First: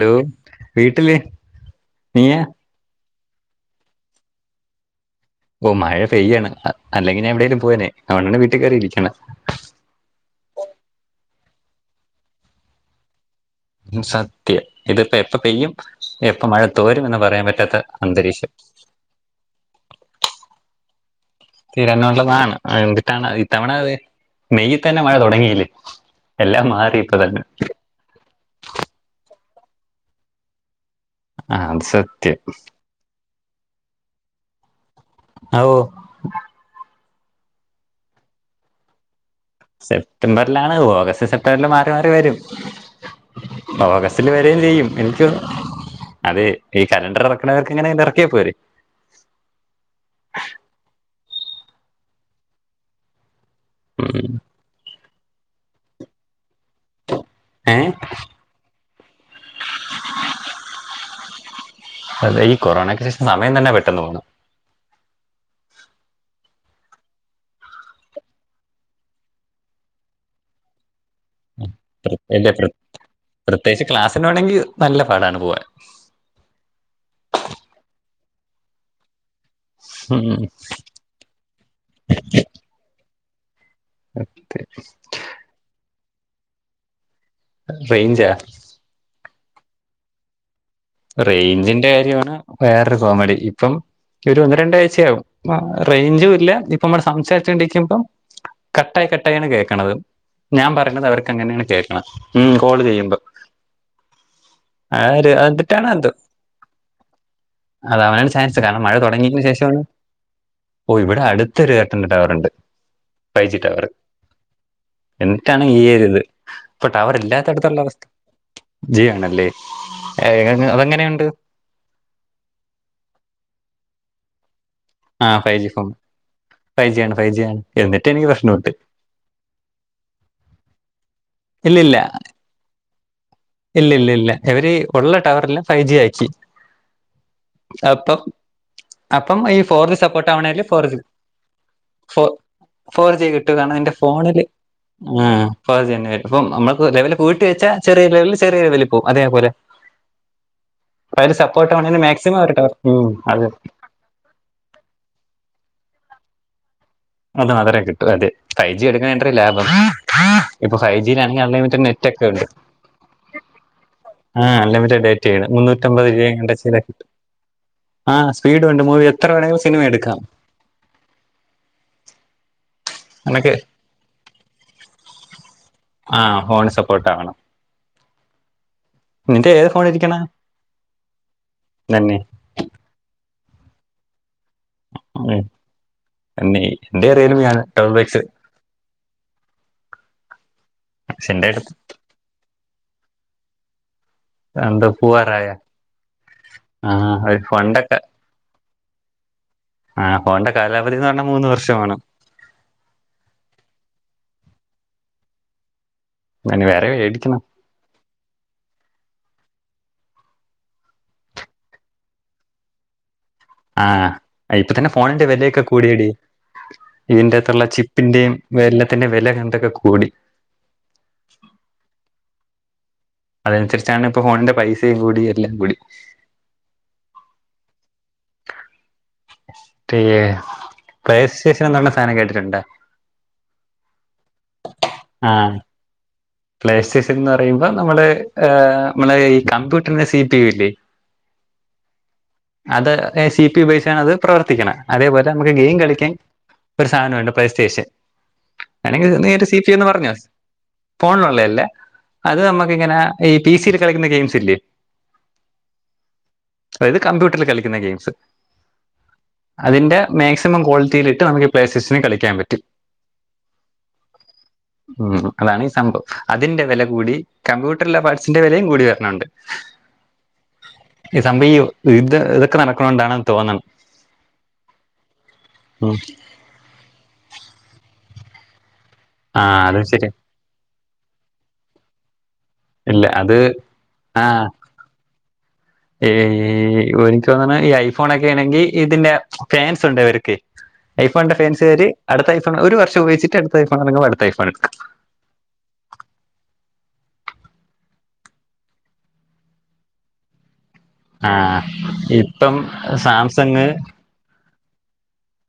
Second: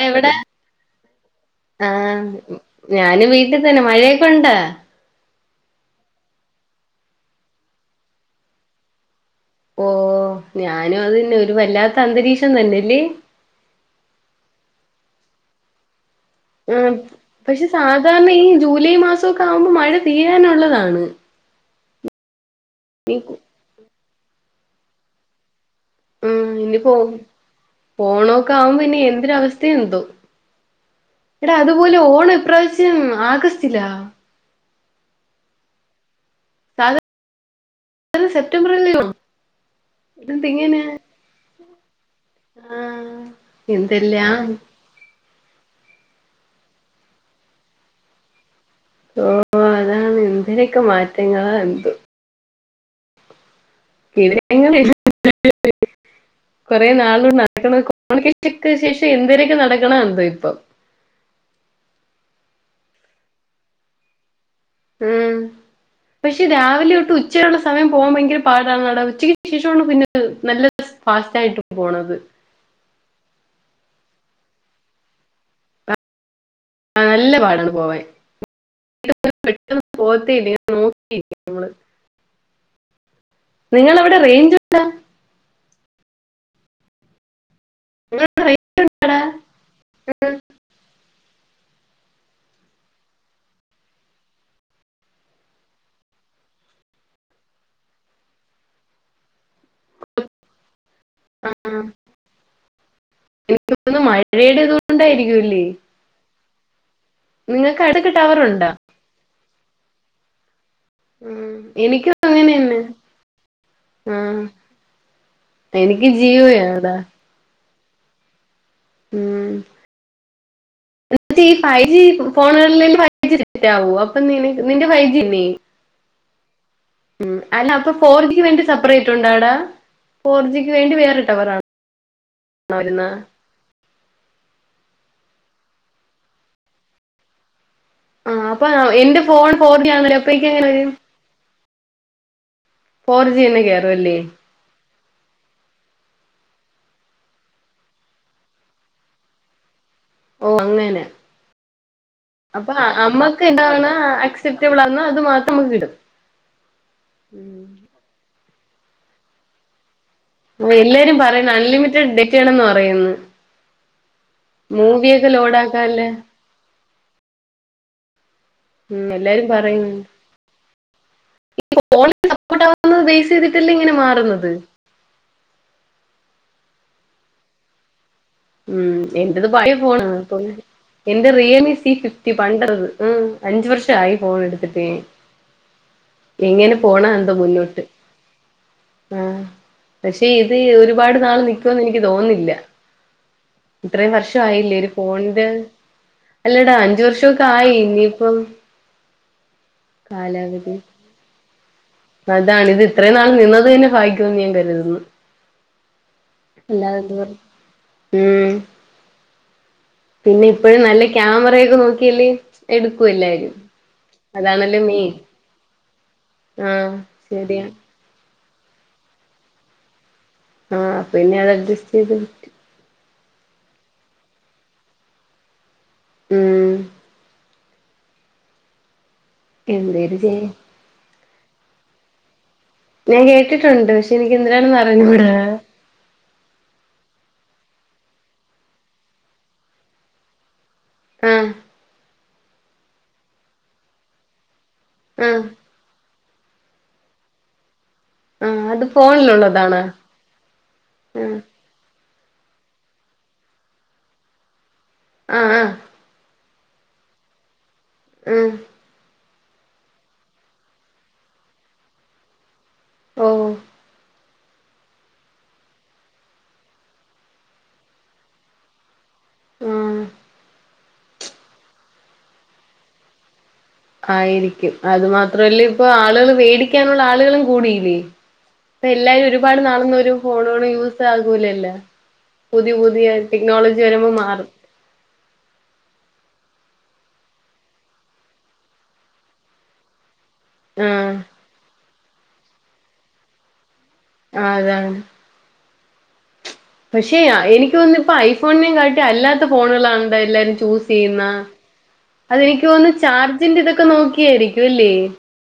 Hello എവിടെ വീട്ടില് ആഹ നീയാ ഞൻ വീട്ടിൽ തന്നെ മഴയൊക്കെ ഉണ്ടോ? ഓ മഴ പെയ്യാണ് അല്ലെങ്കിൽ ഞാൻ എവിടെേങ്കിലും പോനെ അവന്നെ വീട്ടിൽ കയറിയിരിക്കാണ്. ഓ ഞാനും അത്ന്നെ ഒരു വല്ലാത്ത അന്തരീക്ഷം തന്നെല്ലേ. സത്യം ഇതിപ്പോ എപ്പ പെയ്യും, എപ്പ മഴ തോരും, എന്ന് പറയാൻ പറ്റാത്ത അന്തരീക്ഷം. ജുലൈ മാസമൊക്കെ ആകുമ്പോ മഴ തീരാനുള്ളതാണ്. തിരന്നോള്ളതാണ് എനിട്ടാണ് ഇത്തവണത് മെയ്യിൽ തന്നെ മഴ തുടങ്ങിയില്ലേ. ആ എല്ലാം ഇനി പോ മാറി ഇപ്പ തന്നെ ഓണമക്കെ ആകുമ്പോ ഇനി എന്തൊരു അവസ്ഥയും എന്തോ. ഇടാ ആ അത് അതുപോലെ ഓണം സത്യം ഇപ്രാവശ്യം. [unintelligible] ആഗസ്റ്റ്ല ആഓ അ സെപ്റ്റംബറിൽ എലയോ സെപ്റ്റംബറിലാണ്. ഓഗസ്റ്റ് സെപ്റ്റംബറിൽ മാറി മാറി വരും. ആഹ് ഓഗസ്റ്റില് എന്തെല്ലാം വരയും ചെയ്യും. എനിക്ക് അത് ഈ കലണ്ടർ ഇറക്കണവർക്ക്ങ്ങനെ ഇറക്കിയാ പോരെ. ഓ അതാണ് എന്തിനൊക്കെ മാറ്റങ്ങളാ എന്ത്തു. ഉം [unintelligible] കുറെേ നാള് ഏ നടക്കണ കോമ്യൂണിക്കേഷ ശേഷം എന്തിനൊക്കെ നടക്കണ എന്തോ ഇപ്പം. അതെ ഈ കൊറോണക്ക് ശേഷം സമയം തന്നെ പെട്ടെന്ന് പോണ്. ഉം പക്ഷെ രാവിലെ തൊട് ഉച്ചയുള്ള സമയം പോകാൻ ഭയങ്കര പാടാണ്. നട ഉച്ചയ്ക്ക് ശേഷമാണ് പിന്നെ നല്ല ഫാസ്റ്റ് ആയിട്ട് പോണത്. [unintelligible] പ്രത്യേകിച്ച് ക്ലാസ്സിന് വേമെങ്കിൽ നല്ല പാടാണ് പോവാൻ. ആ നല്ല പാടാണ് പോവൻ പോത്തില്ല ന നിങ്ങവിടെ റേഞ്ച് ഉടോ ഉടാ റേഞ്ചാ ഉം [unintelligible] റേഞ്ചിന്റെ കാര്യമാണ് വേറൊരു കോമഡി ഇപ്പം. ഒരു ഒന്ന് രണ്ടാഴ്ചയാകും റേഞ്ചും ഇല്ല. ഇപ്പ നമ്മടെ സംസാരിച്ചോണ്ടിരിക്കുമ്പം. കട്ടായി കട്ടായിയാണ് കേൾക്ക്ണത് ഞാൻ പറഞ്ഞത് അവർക്ക് എങ്ങനെയാണ് കേൾക്കുന്നത്. ഉ കോള് ചെയ്യുമ്പോ. എനിക്ക് ആര് അതിട്ടാണ് അതു. നിങ്ങൾക്ക് അത് അടുത്തൊക്കെ അവനാണ് ടവർ ചാൻസ് ഉണ്ടാ വോണം മഴ തുടങ്ങിയയിന് ശേഷമാണ്. ഓ ഇവിടെ അടുത്തൊരു ഏട്ടന്റെ എനിക്കും ടവർ ഉണ്ട് ഫൈവ് ജി ടവർ ആഹ എന്നിട്ടാണ് ഈ യരുത് ടവർ അവർല്ലാത്ത അടുത്തുള്ള അവസ്ഥ ജീയോണ്ല്ലേ. ഉം. ഏ അതെങ്ങനെയുണ്ട്. പക്ഷേ ഈ ഫൈവ് ജി ഫോണുകള ഫ [unintelligible] ആഹ ഫൈജി ഫോ ഉം അല്ല അപ്പൊ ഫോർ ജി പ്രശ്നമുണ്ട് സെപ്പറേറ്റ് ഉണ്ട അടാ ഫോർജിക്ക് വേണ്ടി വേറെടവർണ്. ഇല്ല ഇല്ല വരുന്ന ഇല്ല ഇല്ല ഇല്ല ഇവര് ഉള്ള ടവർള് ഫൈ ജി അയച്. അപ്പം ആ അപ്പൊ എന്റെ അപ്പം ഫോൺ ഈ ഫോർ ജി ആണല്ലോ സപ്പോർട്ട് അപ്പൊ എനിക്ക് ആവണെല് എങ്ങനെ ഫോർ. വരും ഫോ ഫോർ ജി കിട്ടുകാണ് എന്റെ ഫോണില് [unintelligible] ഇപ്പം നമ്മക്ക് ലെവൽ പോയിട് വെച്ചാ ചെറിയ ലെവലിൽ ചെറിയരു വലിപ്പോവും അതേപോലെ. ഓ അങ്ങനെ അപ്പ അതില് സപ്പോർട്ട് വേണേല് മാക്സിമം അവര്ട്ട ഉം അതെ സക്റ്റെബിൾ അന്നാ അത് മാത്രം നമക്കിടും അത് മാത്തറേ കിട്ടൂ അതെ ഫൈവ് ജി എടുക്കണ [unintelligible] ലാഭാ അപ്പൊ ഇപ്പൊ ഫൈവ് എല്ലാരും ജിയിലാണെങ്കി പറയുന്നു അൺലിമിറ്റ് നെറ്റ് അൺലിമിറ്റഡ് ഒക്കെ ഉണ്ട്. ഡേറ്റയാണെന്ന് പറയുന്നു ആഹ് അലിമിറ്റഡ് ഡേറ്റ മൂവിയൊക്കെ ആണ് ലോഡ് ആക്കാല്ലേ മുന്നൂറ്റമ്പത് രൂപയെങ്ങാണ്ട് ചെയ്താ കിട്ടും. ആഹ് സ്പീഡും ഉണ്ട് ഉം മൂവി എത്ര എല്ലാരും വേണങ്കിലും സിനിമ പറയുന്നുണ്ട് എടുക്കാം. ഫോണിൽ സപ്പോർട്ട് ആകുന്നത് ബേസ് നമുക്ക് ചെയ്തിട്ടല്ലേ ഇങ്ങനെ മാറുന്നത്. ആഹ് ഫോണി സപ്പോർട്ട് ആവണം. ഉം എന്റത് നിന്റെ ഏത് പഴയ ഫോൺ ഫോണാ ഇരിക്കണ അപ്പം എന്റെ റിയൽമി സി നന്നി ഫിഫ്റ്റി പണ്ടറത് ഉം അഞ്ചു വർഷ ആയി ഫോൺ എടുത്തിട്ടേ. ഉം, നന്നി എങ്ങനെ പോണാ എന്റെ എന്തോ റിയൽമി ആണ് മുന്നോട്ട് ഡബിൾ എക്സ് ആഹ് പക്ഷെ ഇത് ഒരുപാട് പക്ഷെ നാള് എന്റെ അടുത്ത് നിക്കുമന്ന് എനിക്ക് തോന്നില്ല. ഇത്രയും വർഷ ആയില്ലേ എന്താ ഒരു പൂവാറായ ഫോണിന്റെത്. അല്ലടാ ആ അഞ്ച് ഒരു വർഷമൊക്കെ ആയി ഇനിയിപ്പം ആഹ് ഫോൺണ്ടെ കാലാവധി കാലാവധീന്നർഞ്ഞാൽ മൂന്ന് വർഷമാണ്. അതാണ് ഇത് ഇത്രയും നാളും നിന്നത് തന്നെ ഭാഗ്യോന്നു ഞാൻ കരുതുന്നു. നന്നി വേറെ അല്ലാതെന്തു പറയാൻ മേടിക്കണം ഉം പിന്നെ ഇപ്പഴും നല്ല ക്യാമറയൊക്കെ നോക്കിയല്ലേ എടുക്കു എല്ലാരും. ആഹ് ഇപ്പൊ അതാണല്ലോ തന്നെ മെയിൻ ഫോണിന്റെ വിലയൊക്കെ കൂടിയെടി. ആഹ് ഇതിന്റെ അത്തുള്ള ശരിയാ ചി പ്പിന്റെയും വെ എല്ലത്തിന്റെ വെലങ്ങൻത്തൊക്കെ കൂടി. ആഹ് അപ്പ പിന്നെ അത് അഡ്ജസ്റ്റ് ചെയ്ത്. പറ്റും അതൻസരിച്ചാണ് ഇപ്പ ഫോണിന്റെ പൈസയും കൂടി എല്ലാം കൂടി ഊം [unintelligible] എന്തേര് ചെയ്യാൻ സ്റ്റേഷൻ ന്നർണ സാനം കേട്ടിട്ടുണ്ടൊ? ഞാൻ കേട്ടിട്ടുണ്ട് ഷെ നിക്ക് എന്തിരാണെന്ന് അറിഞ്ഞൂടാ. ആ പ്ലേ സ്റ്റേഷൻ എന്ന് പറയുമ്പോ നമ്മള് നമ്മളെ ഈ കമ്പ്യൂട്ടറിനെ സി പി യു ഇല്ലേ? ആഹ് അത് സി പി യു ബെയ്സാണ് അത് പ്രവർത്തിക്ക്ണെ. അതേപോലെ ആഹ് നമുക്ക് ഗെയിം കളിക്കാൻ ഒരു സാനവുണ്ട് പ്ലേസ്റ്റേഷൻ ആഹ് അത് അല്ലെങ്കിൽ നേരെ സി പി യൂ ഫോണിലുള്ളതാണോ ന്ന് പറഞ്ഞോ. ആഹ് ഫോണിലുള്ളേ അല്ല. അത് നമ്മുക്കിങ്ങനെ ഈ പി സി ലൊക്കെ കളിക്കുന്ന ഗെയിംസ് ഇല്ലേ. ആഹ് ആഹ് അതില് കമ്പ്യൂട്ടറിൽ കളിക്കുന്ന ഗെയിംസ്. ഉം അതിന്റെ മാക്സിമം ക്വാളിറ്റിയിലിട്ട് നമുക്ക് പ്ലേ സ്റ്റേഷനിൽ കളിക്കാൻ പറ്റും. ഓഹ് ഉം അതാണി സംഭവം. അതിന്റെ വില കൂടി കമ്പ്യൂട്ടർള്ള പാർട്സിന്റെ വിലയും കൂടി വരണുണ്ട്. ഉം ഈ സംഭവം ഈ യുദ്ധ ഇതൊക്കെ നടക്ക്ണ്ടോണ്ടാണെന്ന് തോന്ന്ണ്. ആയിരിക്കും. അത് മാത്രല്ലേ ഇപ്പൊ ഉം. ആളുകൾ വേടിക്കാനുള്ള ആളുകളും കൂടിയില്ലേ. ഇപ്പ എല്ലാരും ആ ഒരുപാട് അത് നാളൊന്നും ശരി ഒരു ഫോണോണ് യൂസ് ആകൂലല്ല. പുതിയ ഇല്ല പുതിയ അത് ടിക്നോളജി വരുമ്പം ആ മാറും. ഈ എനിക്ക് തോന്ന്ണ് ഈ ഐഫോണൊക്കെ ഏണെങ്കി ഇതിന്റെ ഫാൻസ് ഉണ്ടവർക്കെ. ആഹ് ഐഫോൺന്റെ ഫാൻസുകാര് അടുത്ത ഐ ഫോൺ ഒരു വർഷ ഉപയോഗിച്ചിട്ട് അടുത്ത ഐഫോൺ ഇറങ്ങും. അ ആഹ് അതെ ആണ്. പക്ഷെ അഹ് എനിക്കോന്ന്ണ് ഇപ്പോ ഐഫോണിനേം കാട്ടി അല്ലാത്ത ഫോണുകളാന്ത എല്ലാരും ചൂസ് ചെയ്യുന്നാ. ആ ഇപ്പം അതെനിക്ക് തോന്ന് ന്ന് ചാർജിന്റെ സാംസങ് ഇതൊക്കെ നോക്കിയായിരിക്കു അല്ലേ?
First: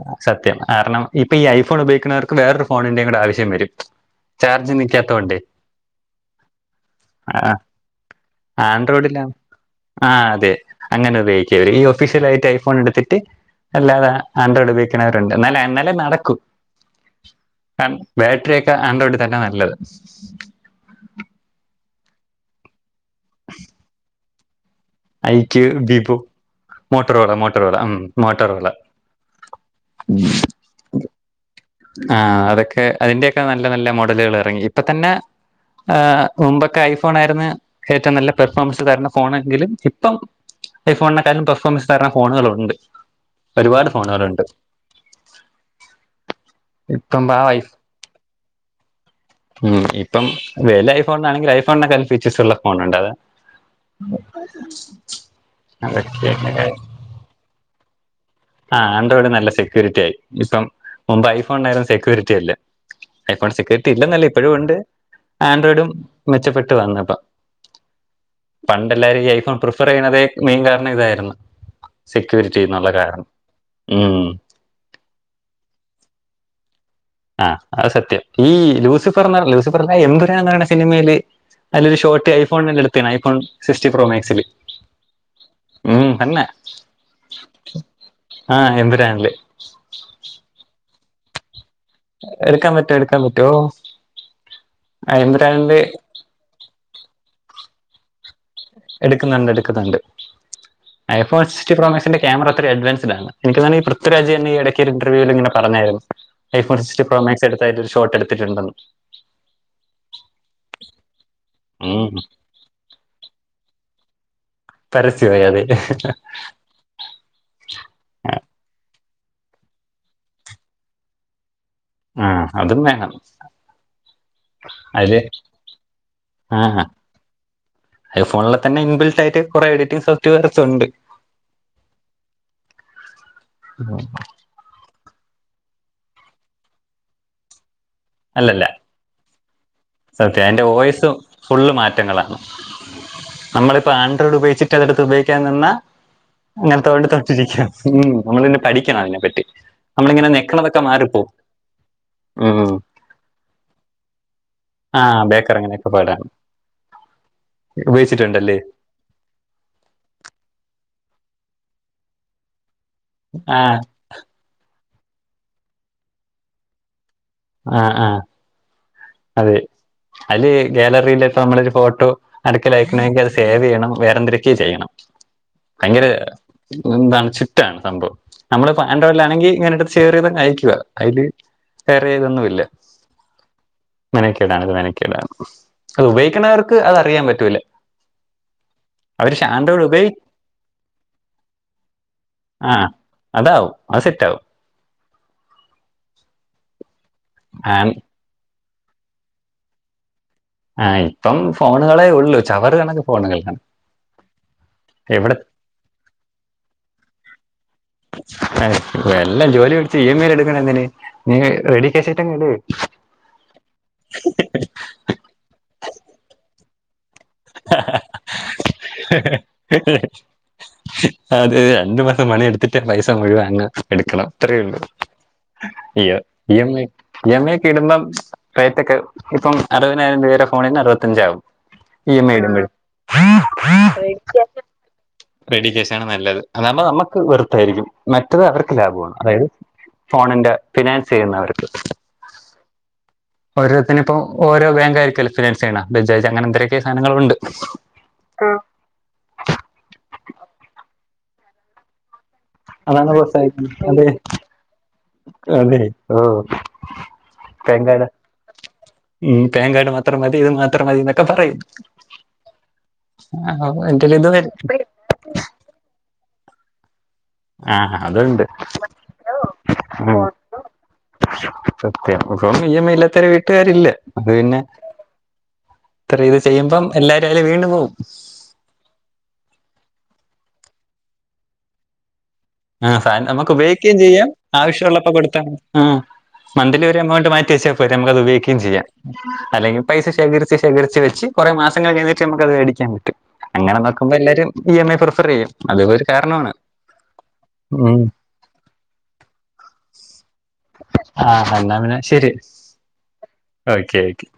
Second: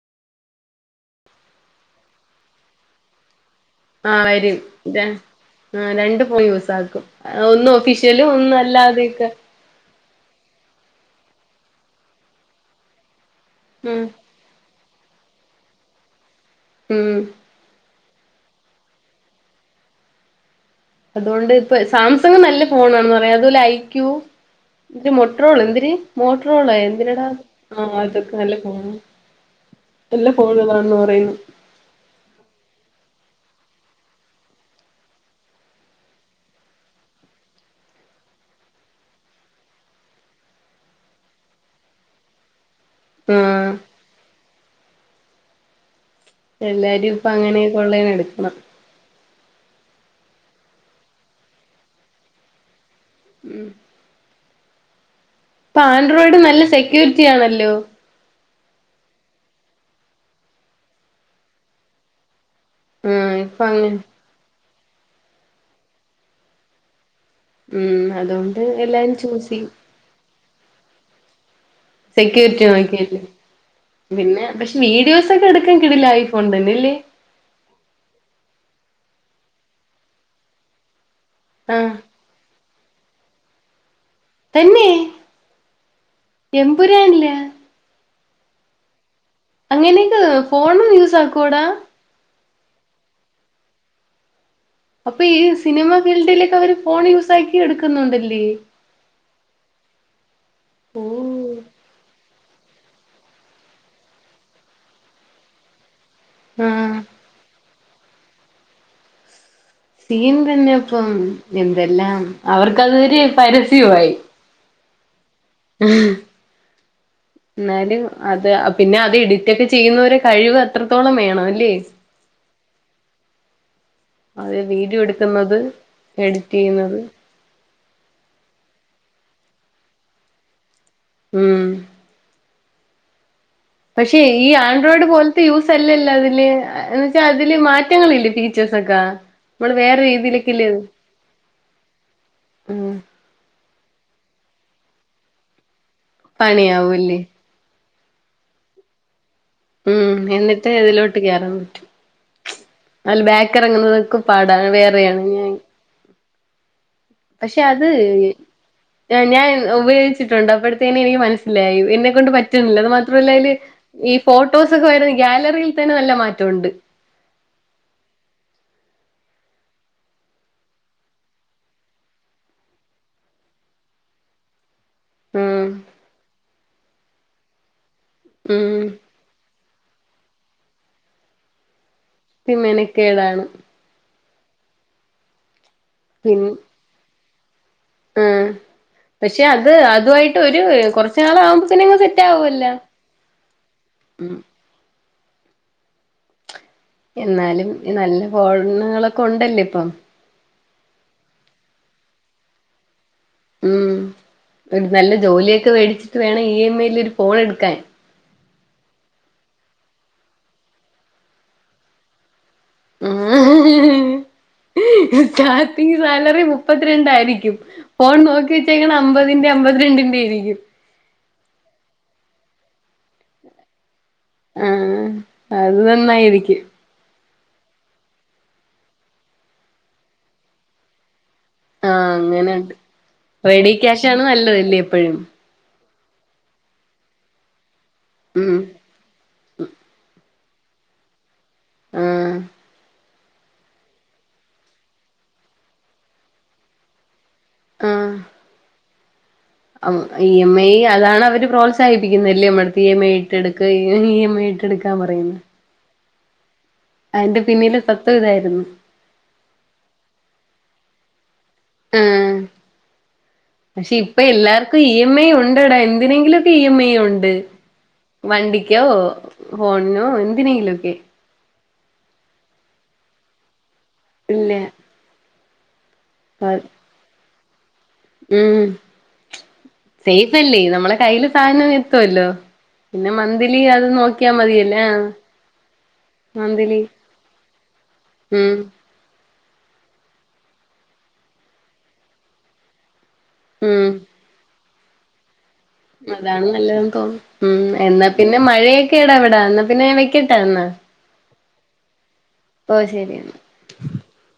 അഹ് സത്യം കാരണം ഇപ്പൊ ഈ ഐ ഫോൺ ഉപയോഗിക്ക്ണവർക്കും വേറൊരു ഫോണിന്റെയും കൂടെ ആവശ്യം വരും. ആഹ് വരും ചാർജ് തെ നിൽക്കാത്തതുകൊണ്ട് ആഹ് രണ്ടു ഫോൺ യൂസാക്കും. ഒന്ന് ഒഫീഷ്യലും ഒന്ന് അല്ലാത്യൊക്കെ ആഹ് അതെ അങ്ങനെ ഉപയോഗിക്കാടി ഈ ഒഫീഷ്യൽ ആയിട്ട് ഐഫോൺ എടുത്തിട്ട് ഉം അല്ലാതാ ആൻഡ്രോയിഡ് ഉപയോഗിക്കുന്നവരുണ്ട് നല്ല എന്നലെ നടക്കും ഉം ബാറ്ററിയൊക്കെ ആൻഡ്രോയിഡ് തന്നെ നല്ലത് അതുകൊണ്ട് ഇപ്പ സാംസങ് നല്ല ഫോണാണെന്ന് പറയാ അതുപോലെ ഐക്യൂ എന്തിരി മോട്ട്രോള് ഐക്യു എന്തിരി വിവോ മോട്ട്രോള എന്തിടാ മോട്ടറോള മോട്ടറോള ആഹ് അതൊക്കെ നല്ല മോട്ടറോള ഫോണ എല്ല പോകതാണെന്ന് പറയുന്നു ആ അതൊക്കെ അതിന്റെയൊക്കെ നല്ല നല്ല മോഡലുകൾ ഇറങ്ങി ഇപ്പൊ തന്നെ ആ മുമ്പൊക്കെ ഐഫോൺ ആയിരുന്നു ഏറ്റവും നല്ല പെർഫോമൻസ് തരണ ഫോണെങ്കിലും ഇപ്പം ഐഫോണിനക്കാളും പെർഫോമൻസ് തരണ ഫോണുകളുണ്ട് ആഹ് ഒരുപാട് ഫോണുകളുണ്ട് എല്ലാരും ഇപ്പം ഇപ്പൊ ആ ഐ അങ്ങനെ കൊള്ളേ എടുക്കണം ഉം ഇപ്പം വില ഐഫോണാണെങ്കിൽ ഐ ഫോണിനെക്കാൾ ഫീച്ചേഴസ് ഉള്ള ഫോണുണ്ട് അത ഉം [inaudible] ഇപ്പൊ ആൻഡ്രോയിഡ് അതൊക്കെയാണ് നല്ല കാര്യം സെക്യൂരിറ്റി ആണല്ലോ ആഹ് ആഡ്രോയിഡ് നല്ല സെക്യൂരിറ്റി ആയി ഇപ്പം മുമ്പ് ഐഫോണിരം സെക്യൂരിറ്റില്ല ആഹ് ഐഫോൺ ഇപ്പൊ സെക്യൂരിറ്റി അങ്ങനെ ഇല്ലെന്നല്ലേ ഇപ്പോഴും ഉണ്ട് ആൻഡ്രോയിഡും മെച്ചപ്പെട്ട് വന്ന്പ്പ ഉം അതുകൊണ്ട് എല്ലാരും ചൂസ് ചെയ്യും [unintelligible] മെയിൻ കാരണം ഇതായിരുന്നു സെക്യൂരിറ്റി എന്നുള്ള കാരണം [unintelligible] ഉം പിന്നെ പക്ഷെ വീഡിയോസ് ഒക്കെ എടുക്കാൻ കിടിലം ഐഫോണ തന്നെല്ലേ ആഹ് അത് സത്യം ഈ ലൂസിഫർന്ന് ലൂസിഫർല്ല എംമ്പുരാന്ന് പറയുന്ന സിനിമയില് ആഹ് അയിലൊരു ഷോർട്ട് ഐഫോണില് എടുത്തിന് ഐഫോൺ സിക്സ്റ്റി പ്രോ മാക്സില് തന്നെ ഉം തന്നെ എമ്പുരാനില്ല ആഹ എമ്പുരാനില് അങ്ങനെയൊക്കെ ഫോണും യൂസ് ആക്കോ ടാ എടുക്കാൻ പറ്റും എടുക്കാൻ പറ്റും ഓ അപ്പൊ ഈ സിനിമ ഫീൽഡിലൊക്കെ അവര് ഫോൺ യൂസാക്കി എടുക്കുന്നുണ്ടല്ലേ എടുക്കുന്നുണ്ട് എടുക്കുന്നുണ്ട് ഓ ഐ ഫോൺ സിക്സ്റ്റി പ്രോ മാക്സിന്റെ ക്യാമറ അത്രയും അഡ്വാൻസ്ഡ് ആണ് എനിക്ക് തോന്ന്ണെ ഈ പൃഥ്വിരാജ് തന്നെ ഈ ഇടക്ക് ഒരു ഇന്റർവ്യൂവിൽ ഇങ്ങനെ പറഞ്ഞായിരുന്നു ഐ ഫോൺ ആഹ് സിക്സ്റ്റി പ്രോമാക്സ് എടുത്തതായിട്ട് ഒരു ഷോർട്ട് എടുത്തിട്ടുണ്ടോ സീൻ തന്നെ അപ്പം എന്തെല്ലാം ഉം അവർക്ക് അതൊരു പരസ്യമായി പരസ്യമായി അതെ [inaudible] എന്നാലും അത് പിന്നെ അത് എഡിറ്റ് ഒക്കെ ചെയ്യുന്നവരെ കഴിവ് അത്രത്തോളം വേണം അല്ലേ ആഹ അതും വേണം അത് വീഡിയോ അതില് എടുക്കുന്നത് എഡിറ്റ് ചെയ്യുന്നത് ഐഫോണിൽ തന്നെ ഇൻബിൽട്ടായിട്ട് കുറേ എഡിറ്റിംഗ് സോഫ്‌റ്റ്‌ വെയർസ് ഉണ്ട് ഉം പക്ഷെ ഈ ആൻഡ്രോയിഡ് പോലത്തെ യൂസ് അല്ലല്ലോ അതില് എന്ന് വെച്ചാൽ അതില് മാ റ്റങ്ങളില്ലേ ഫീച്ചേഴ്സ് ഒക്കെ നമ്മൾ വേറെ സത്യ അതിൻ്റെ വോയ്സ് ഫുള്ള് മാറ്റങ്ങളാണ് ഉം നമ്മളിപ്പോൾ ആൻഡ്രോയിഡ് ഉപയോഗിച്ചിട്ട് അത് എടുത്ത് ഉപയോഗിക്കാൻ നിന്നാ അങ്ങനെ [unintelligible] പണിയാവൂല്ലേ തൊട്ടിരിക്കും ഉം നമ്മളിന്നെ പഠിക്കണം അതിനെപ്പറ്റി ഉം നമ്മളിങ്ങനെ എന്നിട്ട് നെക്കണതൊക്കെ ഇതിലോട്ട് മാറിപ്പോവും കേറാൻ പറ്റും [unintelligible] ബാക്ക് എറങ്ങുന്നതൊക്കെ പാടാണ് വെ ആഹ ബേക്കെറങ്ങാനൊക്കെ പാടാണ് പക്ഷെ അത് ഉപയോഗിച്ചിട്ടുണ്ടല്ലേ ഞാൻ ഉപയോഗിച്ചിട്ടുണ്ട് അപ്പോഴത്തേക്ക് എനിക്ക് മനസ്സിലായി എന്നെക്കൊണ്ട് പറ്റുന്നില്ല അത് മാത്രല്ല അയില് ആ ഈ ഫോട്ടോസൊക്കെ വരുന്ന ഗ്യാലറിയിൽ തന്നെ നല്ല മാറ്റം ഉണ്ട് ആഹ് ആഹ് അതെ അല് ഗാലറിൽ ഇപ്പോ നമ്മളൊരു ഫോട്ടോ അടക്ക അയക്കണമെങ്കിൽ അത് സേവ് ചെയ്യണം വേറെ എന്തരൊക്കെ ചെയ്യണം ഉം ഭയങ്കര എന്താണ് ചുറ്റാണ് സംഭവം നമ്മള് ഉം ഇപ്പൊ ആൻഡ്രോയിഡിലാണെങ്കിൽ ഇങ്ങനെടുത്ത് ഷെയറെയ്തങ്ങ് അയക്കുക അയില് [unintelligible] പിന്നെ ഇല്ല മെനക്കേടാണ് മെനക്കേടാണ് മെനക്കേടാണ് അത് ഉപയോഗിക്കണാ പിൻ ക്ക് അറിയാൻ പറ്റൂല്ല ഉം പക്ഷെ അത് ഉപയോഗി അതുായിട്ട് ഒരു കുറച്ചു നാൾ ആകുമ്പോ പിന്നെങ് സെറ്റ് ആവുല്ലോ ആ അതാവും ആ സെറ്റ ആവും എന്നാലും ആൻ- നല്ല ഫോണുകളോകെ ഉണ്ടല്ലേ ഇപ്പം ആ ഇപ്പം ഫോണുകളേ ഉള്ളൂ ചവറ് കണക്ക് ഫോണുകൾ ഉം ഒരു നല്ല ജോലിയൊക്കെ മേടിച്ചിട്ട് വേണം ഇ എം ഏ യിൽ ഒരു ഫോൺ എടുക്കാൻ വല്ലാം ജോലി വേടിച്ച് ഇ എം ഐൽ എടുക്കണ എന്തിന് [unintelligible] റെഡി ക്യാഷ്യാട്ട് അങ്ങേഡ് ഉം സ്റ്റാർട്ടിങ്ങ്‌ സാലറി മുപ്പത്തിരണ്ടായി ഫോൺ നോക്കി വെച്ച അമ്പതിന്റെ അമ്പത്രണ്ടിന്റെ യിരിക്കും അത് രണ്ടു മാസം മണി എടുത്തിട്ട് പൈസ മുഴവാൻ അങ്ങ് എടുക്കണം അത്രയ ഉള്ളൂ ആഹ് [unintelligible] അത് ഇ നന്നായിരിക്കും എം ഐ ഇ എം ഐക്ക് ഇടുമ്പം റേറ്റ് ഒക്കെ ഇപ്പം അറുപതിനായിരം രൂപയുടെ ഫോണിന് അറുപത്തഞ്ചാകും ആഹ് ഇ എം ഐ ഇടുപ്പഴ് അങ്ങനെണ്ട് റെഡി ക്യാഷ് ആണ് നല്ലതല്ലേ എപ്പോഴും റെഡി ക്യാഷാണ് നല്ലത് അതാവുമ്പോ നമുക്ക് വെർത്തായിരിക്കും മറ്റത് ഉം അവർക്ക് ലാഭമാണ് അതായത് ഫോണിന്റെ ഫിനാൻസ് ചെയ്യുന്നവർക്ക് ആഹ് ഓരോരുത്തി ഇപ്പപ്പോ ഓരോ ബാങ്ക് ആരിക്കും ഫിനൻസ് ചെയ്യണ ബജാജ് അങ്ങനെ എന്തൊരോക്കെയോ സാധനങ്ങളുണ്ട് ആഹ് അം ഇ എം ഐ അതാണ് അവര് പ്രോ പ്രോത്സാഹപ്പിക്കുന്നല്ലേ നമ്മടടു എം എ അതാണ് ഇട്ടെടുക്ക് പ്രോത്സാഹിക്കുന്നത് അതെ ഇ എം ഐ ഇട്ടെടുക്കാൻ പറയുന്നത് അതെ ആഹ് അതിന്റെ പിന്നില് സത്വം ഇതായിരുന്നു ഉം [unintelligible] മാത്രം മതി ഇത് മാത്രം മതി എന്നൊക്കെ പറയും ആഹ പക്ഷെ എന്റെ ഇപ്പൊ ഇത് എല്ലാർക്കും വരും ഇ എം ഐ ഉണ്ട്ടെടാ എന്തിനെങ്കിലും ഒക്ക ഇ എം ഐ ഉണ്ട് ആ അതുണ്ട് വണ്ടിക്കോ ഹോണിനോ ഉം, എന്തിനെലൊക്കെ സത്യം ഇപ്പൊ ഇയമ്മ ഇല്ലാത്തരെ വീട്ടുകാരില്ല അത് ഇല്ല പിന്നെ ഇത്ര ഇത് ചെയ്യുമ്പം എല്ലാരും അയില് വീണു പോവും ഉം സേഫ്ല്ലേ നമ്മളെ കയ്ൽ സാധനം എത്തുവല്ലോ ആ ഫ പിന്നെ നമുക്ക് മന്ത്ലി അത് ഉപയോഗിക്കുകയും ചെയ്യാം നോക്കിയാ മതിയല്ലേ ആഹ് ആവശ്യമുള്ളപ്പോ കൊടുത്താ ആഹ് മന്ത്ലി ഒരു എമൗണ്ട് മാറ്റിവെച്ചാപോരെ നമുക്കത് ഉം ഉപയോഗികയും ചെയ്യാം അല്ലെങ്കിൽ പൈസ ശേഖരിച്ച് ശേഖരിച്ച് വെച്ച് കുറെ മാസങ്ങൾ കഴിഞ്ഞിട്ട് നമുക്ക്ത് മേടിക്കാൻ പറ്റും അങ്ങനെ ഉം നോക്കുമ്പോ എല്ലാരും ഇ എം ഐ പ്രിഫർ ചെയ്യും അതും ഒരു അതാണ് കാരണമാണ് നല്ലതെന്ന് തോന്നുന്നു ഉ ഉം എന്നാ പിന്നെ മഴയൊക്കെ ഇടാ എവിടാ എന്നാ പിന്നെ വെക്കട്ടാ എന്നാ ആഹ് ഹ എന്നാപിന്ന ശരി ഓ ശരി ഓക്കെ ഓക്കെ